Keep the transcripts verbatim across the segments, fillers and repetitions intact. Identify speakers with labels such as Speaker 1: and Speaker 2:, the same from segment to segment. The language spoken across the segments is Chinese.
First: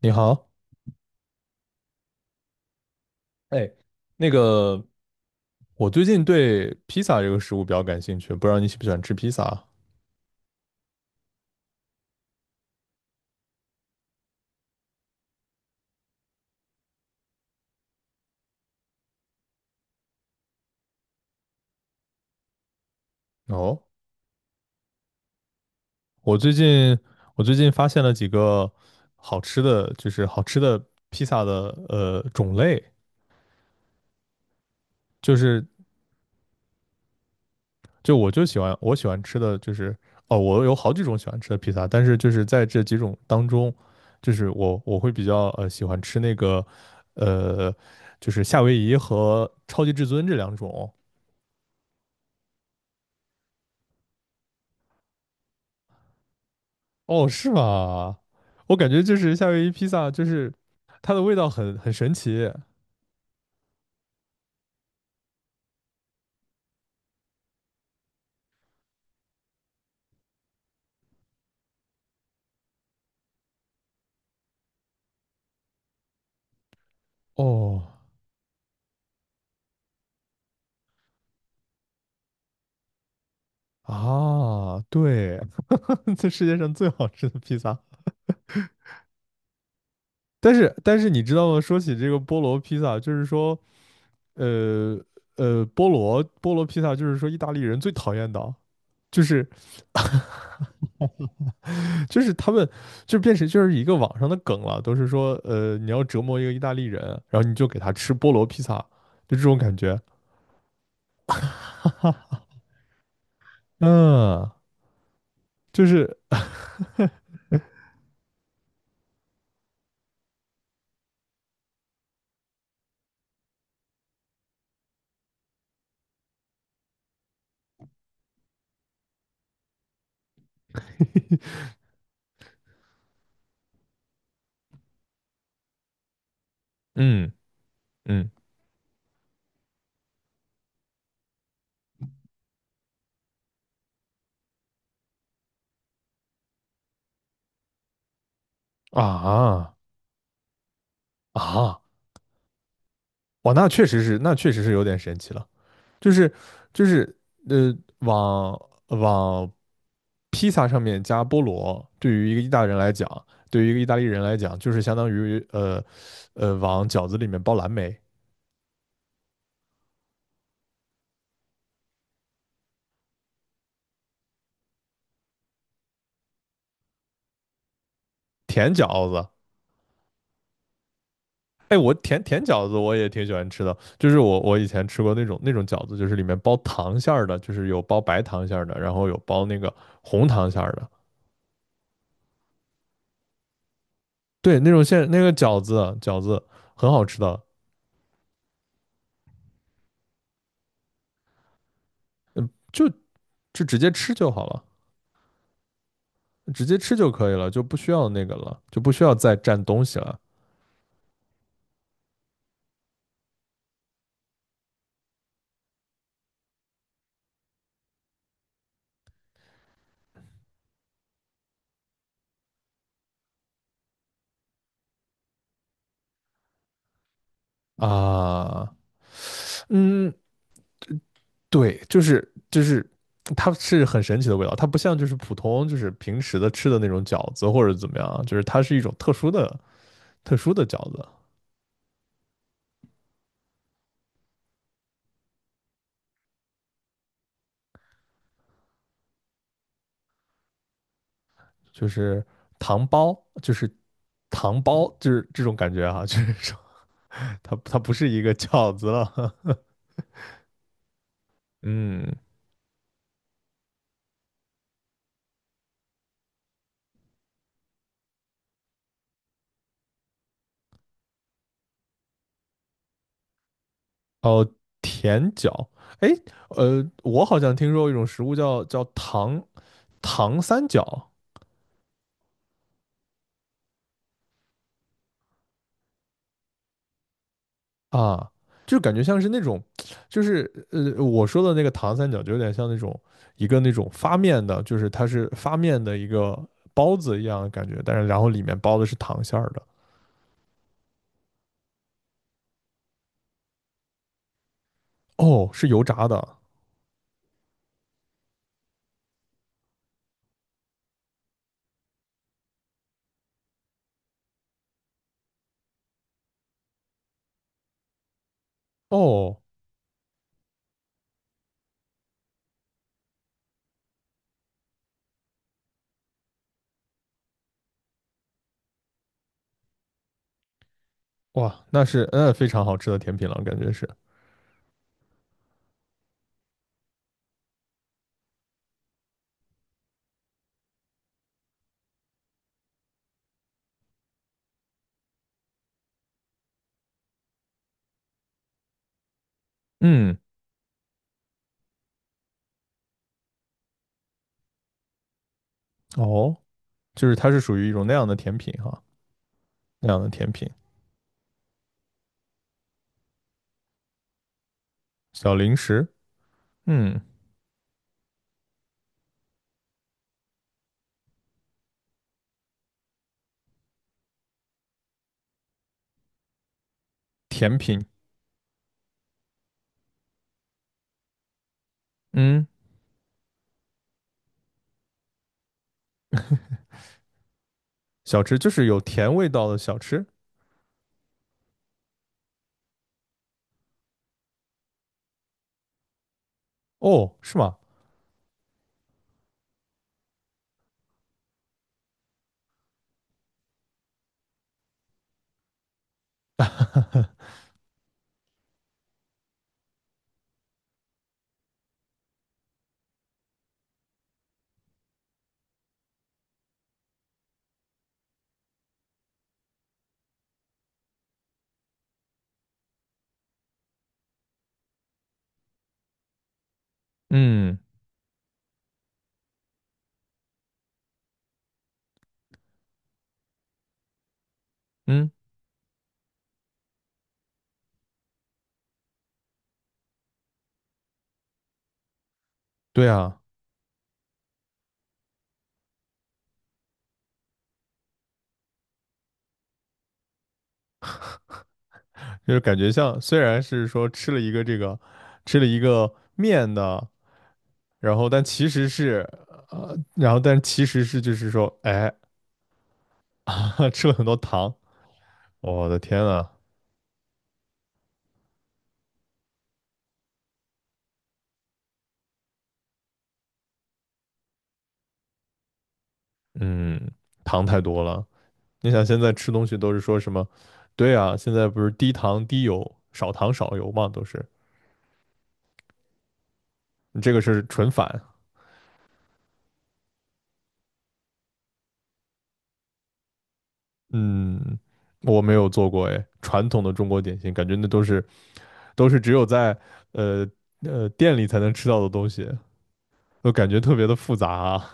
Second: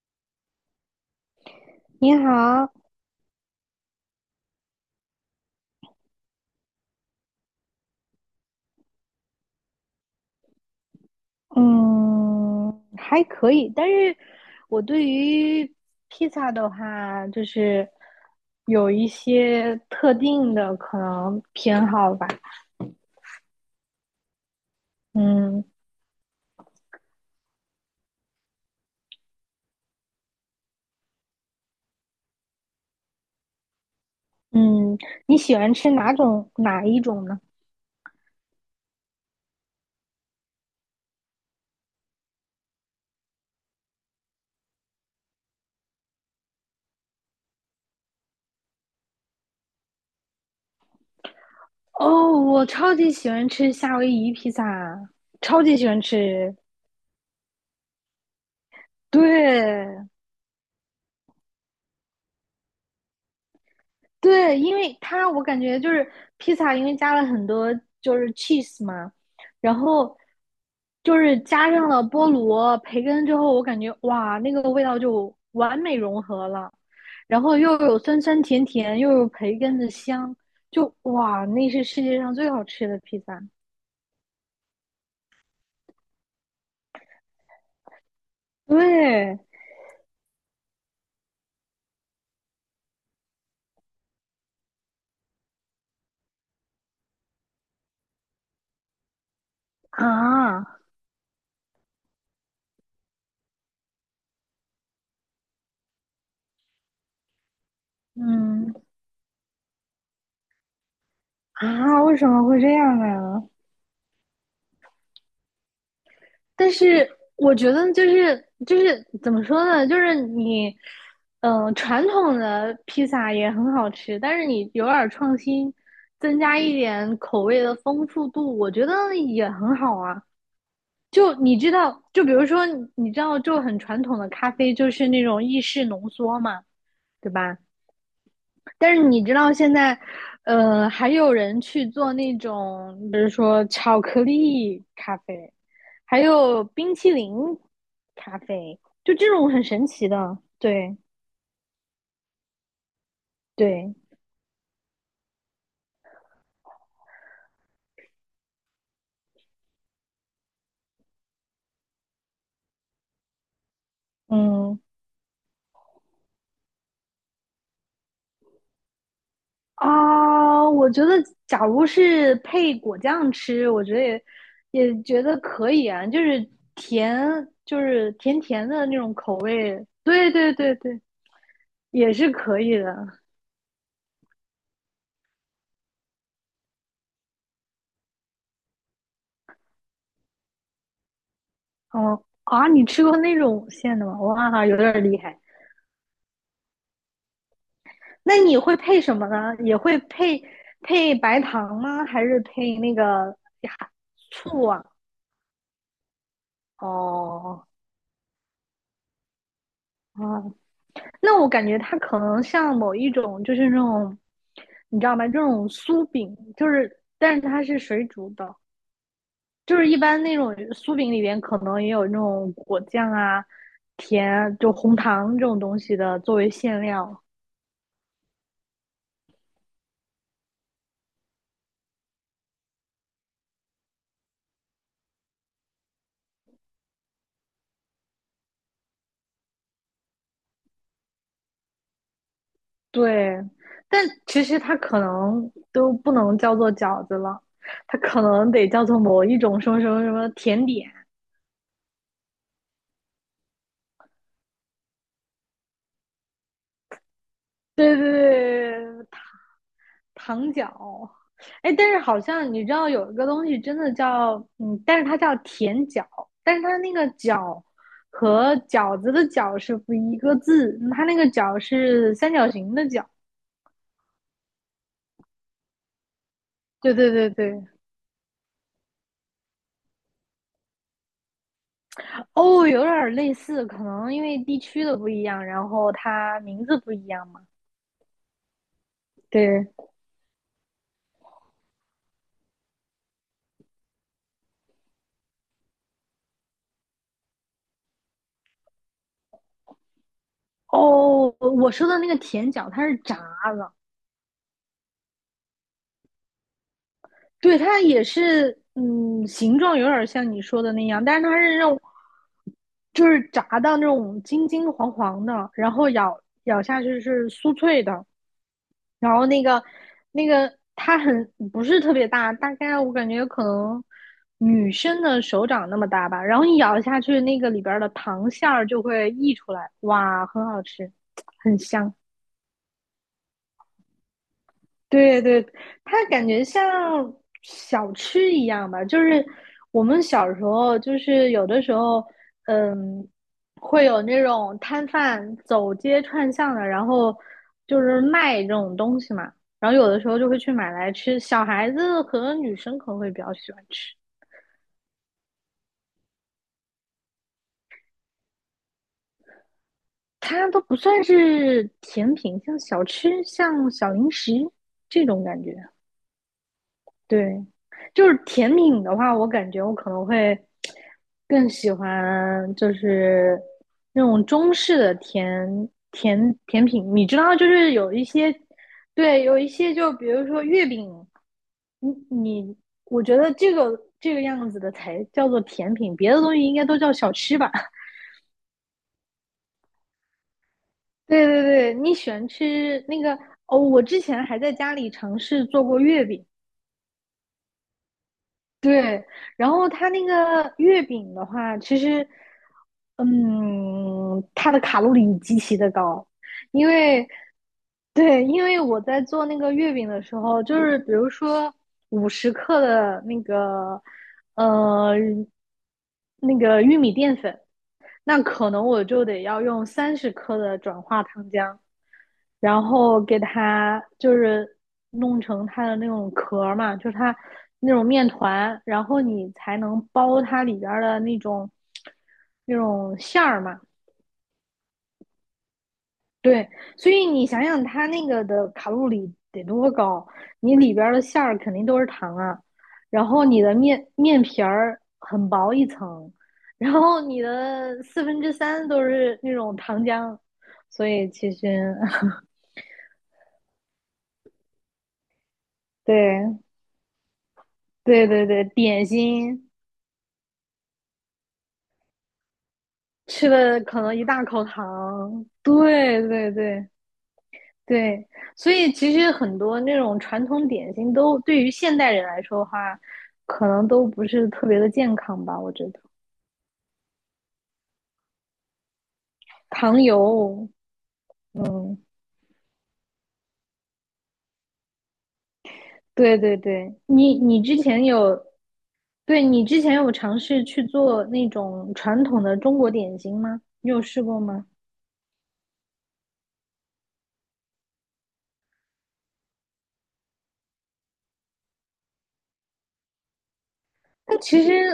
Speaker 1: 你好，
Speaker 2: 你好，
Speaker 1: 哎，那个，我最近对披萨这个食物比较感兴趣，不知道你喜不喜欢吃披萨啊？
Speaker 2: 嗯，还可以，但是我对于披萨的话，就是有一些特定的可能偏好吧。
Speaker 1: 哦，
Speaker 2: 嗯
Speaker 1: 我最近我最近发现了几个好吃的，就是好吃的披萨的呃种类。
Speaker 2: 嗯，
Speaker 1: 就
Speaker 2: 你喜
Speaker 1: 是
Speaker 2: 欢吃哪种哪一种呢？
Speaker 1: 就我就喜欢我喜欢吃的就是，哦，我有好几种喜欢吃的披萨，但是就是在这几种当中，就是我我会比较呃喜欢吃那个呃就是夏威夷和超级至尊这两种。
Speaker 2: 哦，我超级喜欢吃夏威夷披萨，超级喜欢吃。
Speaker 1: 哦，是吗？我感觉就是夏威夷披
Speaker 2: 对，
Speaker 1: 萨，就是它的味道很很神奇。
Speaker 2: 对，因为它我感觉就是披萨，因为加了很多就是 cheese 嘛，然后就是加上了菠萝、培根之后，我感觉哇，那个味道就完美融合了，然后又
Speaker 1: 哦，
Speaker 2: 有酸酸甜甜，又有培根的香，就哇，那是世界上最好吃的披萨。
Speaker 1: 啊，对，这世界上最好吃的披萨。
Speaker 2: 对
Speaker 1: 但是但是你知道吗？说起这个菠萝披萨，就是说，呃呃，菠萝菠萝披萨就是说意大利人最讨厌的，就是
Speaker 2: 啊，
Speaker 1: 就是他们就变成就是一个网上的梗了，都是说，呃，你要折磨一个意大利人，然后你就给他吃菠萝披
Speaker 2: 嗯
Speaker 1: 萨，就这种感觉。
Speaker 2: 啊，为什么会这样呢？
Speaker 1: 嗯，就是
Speaker 2: 但是我觉得就是就是怎么说呢，就是你，嗯、传统的披萨也很好吃，但是你有点儿创新，增加一点口味的丰富度，我觉得也很好啊。就你知道，就比如说你你知道，就很传统的咖啡就是那种意式浓缩嘛，对
Speaker 1: 嗯。
Speaker 2: 吧？
Speaker 1: 嗯
Speaker 2: 但是你知道现在，呃，还有人去做那种，比如说巧克力咖啡。还有冰淇淋咖啡，就这种很
Speaker 1: 啊
Speaker 2: 神奇的。对
Speaker 1: 啊哇，那确
Speaker 2: 对，
Speaker 1: 实是，那确实是有点神奇了。就是就是呃，往往披萨上面加菠萝，对于一个意大利人来讲，对于一个意大利人来讲，就
Speaker 2: 嗯
Speaker 1: 是相当于呃呃往饺子里面包蓝莓，
Speaker 2: 啊，我觉得假如是配果酱吃，我觉得也也觉得可以啊，就是甜，就是甜甜
Speaker 1: 甜
Speaker 2: 的那
Speaker 1: 饺
Speaker 2: 种
Speaker 1: 子。
Speaker 2: 口味。对对对对，
Speaker 1: 哎，我
Speaker 2: 也
Speaker 1: 甜
Speaker 2: 是
Speaker 1: 甜
Speaker 2: 可
Speaker 1: 饺子
Speaker 2: 以
Speaker 1: 我
Speaker 2: 的。
Speaker 1: 也挺喜欢吃的，就是我我以前吃过那种那种饺子，就是里面包糖馅儿的，就是有包白糖馅儿的，然后有包那个红糖馅儿的。
Speaker 2: 哦啊，你吃过那种馅的吗？
Speaker 1: 对，
Speaker 2: 哇，
Speaker 1: 那
Speaker 2: 有
Speaker 1: 种
Speaker 2: 点
Speaker 1: 现那
Speaker 2: 厉
Speaker 1: 个
Speaker 2: 害。
Speaker 1: 饺子饺子很好吃的，
Speaker 2: 那你会配什么呢？也会配配白糖吗？还是配
Speaker 1: 就
Speaker 2: 那个
Speaker 1: 就
Speaker 2: 呀
Speaker 1: 直接吃就好了，
Speaker 2: 醋啊？
Speaker 1: 直接吃就可以了，就
Speaker 2: 哦，
Speaker 1: 不需要那个了，就不需要再蘸东西了
Speaker 2: 啊，那我感觉它可能像某一种，就是那种，你知道吗？这种酥饼，就是，但是它是水煮的，就是一般那种酥饼里边可能也有那种果酱啊、甜啊就红糖这种东西的作为馅料。
Speaker 1: 啊。嗯，对，就是就是它是很神奇的味道，它不像就是普通，就是平时的吃的那种饺子或者怎么样啊，就是它是一种特殊的特殊的饺子，
Speaker 2: 对，但其实它可能都不能叫做饺子了，它可能得叫做某一种什么什么什么甜点。
Speaker 1: 就是糖包。就是糖包，就是这种感觉哈，啊，就是说它它不
Speaker 2: 对对
Speaker 1: 是一个饺子
Speaker 2: 对，
Speaker 1: 了。
Speaker 2: 糖角，哎，但是
Speaker 1: 嗯，
Speaker 2: 好像你知道有一个东西真的叫，嗯，但是它叫甜角，但是它那个角和饺子的饺是不一个字，它那个角是三角形的角。
Speaker 1: 哦，甜角，哎，呃，
Speaker 2: 对对
Speaker 1: 我
Speaker 2: 对
Speaker 1: 好像
Speaker 2: 对，
Speaker 1: 听说过一种食物叫叫糖糖三角
Speaker 2: 哦，有点儿类似，可能因为地区的不一样，然后它名字不一样嘛。
Speaker 1: 啊，就感觉像是那种，
Speaker 2: 对，
Speaker 1: 就是呃，我说的那个糖三角就有点像那种一个那种发面的，就是它是发面的一个包子一样的感觉，但是然后里面包的是糖馅儿的。
Speaker 2: 哦，我说的那个甜角它是炸的，
Speaker 1: 哦，是油炸的。
Speaker 2: 对，它也是，嗯，形状有点像你说的那样，但是它是那种，就是炸到那种金金黄黄的，然后咬咬下去是酥脆的，然后
Speaker 1: 哦，
Speaker 2: 那个那个它很不是特别大，大概我感觉可能女生的手掌那么大吧，然后你咬下去，那个里边儿的糖馅儿就会溢出来，哇，很好吃，很
Speaker 1: 哇，那
Speaker 2: 香。
Speaker 1: 是嗯非常好吃的甜品了，感觉是。
Speaker 2: 对对，它感觉像小吃一样吧，就是我们小时候，就是有的时候，嗯，会有那种摊贩走街串巷的，然后就是卖这种东西嘛，然后有的时
Speaker 1: 嗯，
Speaker 2: 候就会去买来吃。小孩子和女生可能会比较喜欢吃，
Speaker 1: 哦，就是它是属于一种那样的甜品哈，那样的甜
Speaker 2: 它
Speaker 1: 品
Speaker 2: 都不算是甜品，像小吃，像小零食这种
Speaker 1: 小
Speaker 2: 感觉。
Speaker 1: 零食，嗯。
Speaker 2: 对，就是甜品的话，我感觉我可能会更喜欢就是那种中式的甜甜甜品。你知道，就
Speaker 1: 甜
Speaker 2: 是
Speaker 1: 品，
Speaker 2: 有一些，对，有一些就比如说月饼，你
Speaker 1: 嗯，
Speaker 2: 你，我觉得这个这个样子的才叫做甜品，别的东西应该都叫小吃吧。
Speaker 1: 小吃就是有甜味道的小吃。
Speaker 2: 对对对，你喜欢吃那个哦？我之前还在家里尝试做过月饼，
Speaker 1: 哦，是吗？
Speaker 2: 对，然后它那个月饼的话，其实，嗯，它的卡路里极其的高，因为，对，因为我在做那个月饼的时候，就是比如说五十克的那个，呃，那个玉米淀粉，那可能我就得要用三十克的转化糖浆，然后给它就是弄成它的那种壳嘛，就是它
Speaker 1: 嗯
Speaker 2: 那种面团，然后你才能包它里边的那种那种馅儿嘛。
Speaker 1: 嗯，
Speaker 2: 对，所以你想想它那个的卡路里得多高，你里边的馅儿肯定都是糖啊，
Speaker 1: 对
Speaker 2: 然
Speaker 1: 啊，
Speaker 2: 后你的面面皮儿很薄一层，然后你的四分之三都是那种糖浆，所以其实
Speaker 1: 就是感觉像虽然是说吃了一个这个，吃了一个
Speaker 2: 对，
Speaker 1: 面的，然
Speaker 2: 对
Speaker 1: 后但
Speaker 2: 对对，
Speaker 1: 其实
Speaker 2: 点
Speaker 1: 是
Speaker 2: 心
Speaker 1: 呃，然后但其实是就是说，哎，
Speaker 2: 吃了 可
Speaker 1: 吃了
Speaker 2: 能
Speaker 1: 很
Speaker 2: 一
Speaker 1: 多
Speaker 2: 大口
Speaker 1: 糖，
Speaker 2: 糖，
Speaker 1: 我的
Speaker 2: 对
Speaker 1: 天啊。
Speaker 2: 对对对，所以其实很多那种传统点心都对于现代人来说的话，可能都不是特别的健康吧，我觉得
Speaker 1: 嗯，糖太多了。你想现在吃东西都是
Speaker 2: 糖
Speaker 1: 说什么？
Speaker 2: 油，
Speaker 1: 对啊，现在不是
Speaker 2: 嗯，
Speaker 1: 低糖低油、少糖少油嘛，都是
Speaker 2: 对对对，
Speaker 1: 你这
Speaker 2: 你
Speaker 1: 个
Speaker 2: 你
Speaker 1: 是
Speaker 2: 之
Speaker 1: 纯
Speaker 2: 前
Speaker 1: 反。
Speaker 2: 有，对，你之前有尝试去做那种传统的中国点心吗？你有试过吗？
Speaker 1: 嗯，我没有做过哎，传统的中国点心，感觉那都是都是只有在呃呃店里才能吃到的东西，都感觉特别的复
Speaker 2: 但
Speaker 1: 杂
Speaker 2: 其实，
Speaker 1: 啊。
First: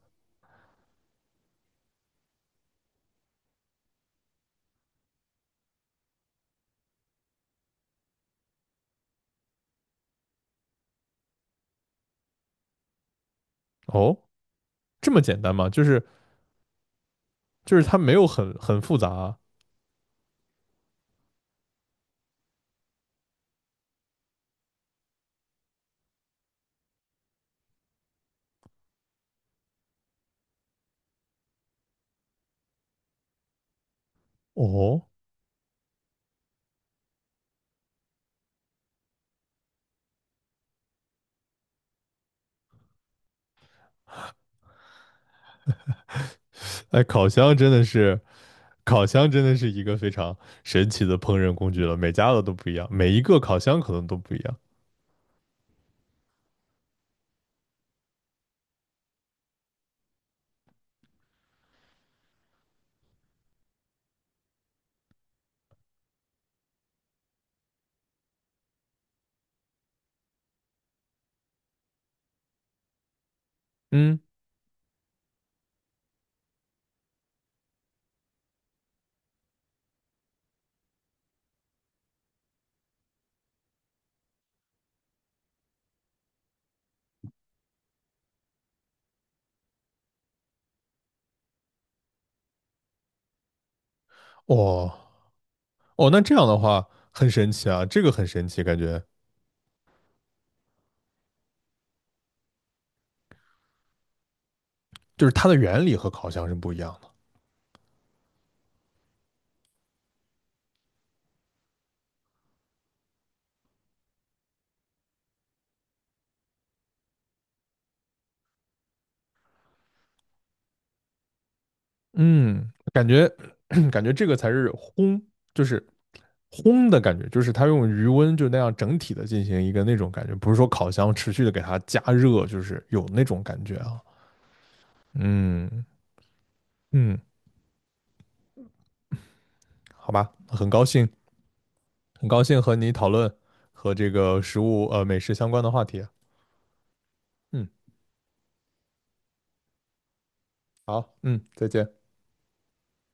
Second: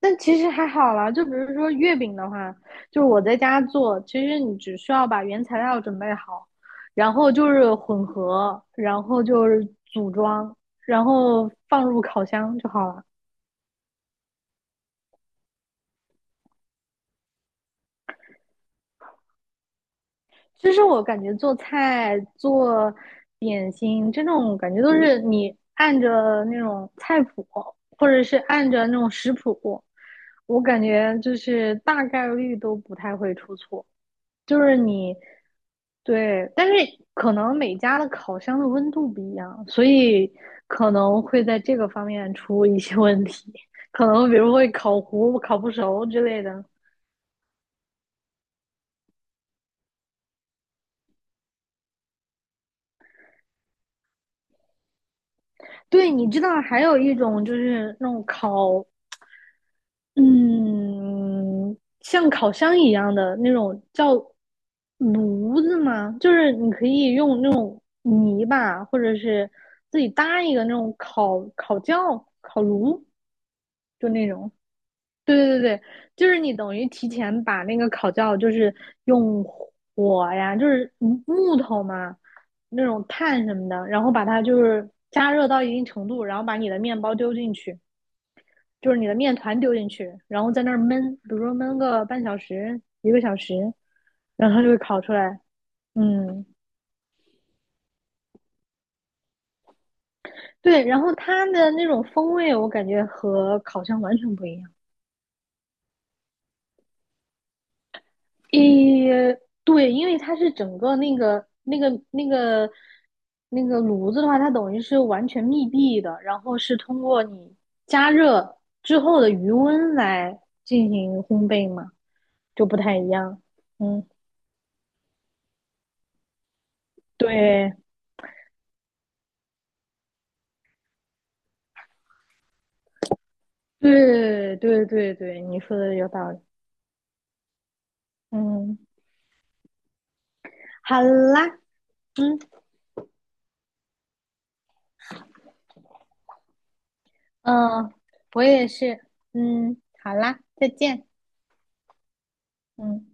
Speaker 2: 但其实还好啦。就比如说月饼的话，就是我在家做，其实你只需要把原材料准备好，然后就是混合，然后就是组装，然后放入烤箱就好了。
Speaker 1: 哦，这么简单吗？就是就是它没有很很复杂啊。
Speaker 2: 其实我感觉做菜、做点心这种感觉都是你按着那种菜谱，或者是按着那种食谱，我感觉就是大概率都不太会出错。就是
Speaker 1: 哦，
Speaker 2: 你对，但是可能每家的烤箱的温度不一样，所以可能会在这个方面出一些问题，可能比如会烤糊、烤不熟之类的。
Speaker 1: 哎，烤箱真的是烤箱真的是一个非常神奇的烹饪工具了，每家的都不一样，每一个烤箱可能都不一样。
Speaker 2: 对，你知道还有一种就是那种烤，嗯，像烤箱一样的那种叫炉子吗？就是你可以用那种泥巴，或者是自己搭一个那种烤烤窖、烤炉，就
Speaker 1: 嗯，
Speaker 2: 那种。对对对，对，就是你等于提前把那个烤窖，就是用火呀，就是木头嘛，那种炭什么的，然后把它就是加热到一定程度，然后把你的面包丢进去，就是你的面团丢进去，然后在那儿焖，比如说焖个半小时、一个小时，然后它就会
Speaker 1: 哦
Speaker 2: 烤出来。
Speaker 1: 哦，那这
Speaker 2: 嗯，
Speaker 1: 样的话很神奇啊，这个很神奇，感觉
Speaker 2: 对，然后它的那种风味，我感觉和烤箱完全不一样。
Speaker 1: 就是它的原理和烤箱是不一样的。
Speaker 2: 诶，对，因为它是整个那个那个那个那个炉子的话，它等于是完全密闭的，然后是通过你加热之后的余温来进行烘焙嘛，就
Speaker 1: 嗯，
Speaker 2: 不太
Speaker 1: 感
Speaker 2: 一
Speaker 1: 觉
Speaker 2: 样。
Speaker 1: 感
Speaker 2: 嗯，
Speaker 1: 觉这个才是烘，就是烘的感觉，就是它
Speaker 2: 对
Speaker 1: 用余温就那样整体的进行一个那种感觉，不是说烤箱持续的给它加热，就是有那种感觉啊。
Speaker 2: 对对对对，你说
Speaker 1: 嗯
Speaker 2: 的有道理。
Speaker 1: 嗯，
Speaker 2: 嗯，
Speaker 1: 好吧，很高
Speaker 2: 好
Speaker 1: 兴，
Speaker 2: 啦，
Speaker 1: 很
Speaker 2: 嗯
Speaker 1: 高兴和你讨论和这个食物呃美食相关的话题啊。嗯，
Speaker 2: 嗯，呃我也是。嗯，好啦，再见。
Speaker 1: 好，嗯，再见。
Speaker 2: 嗯。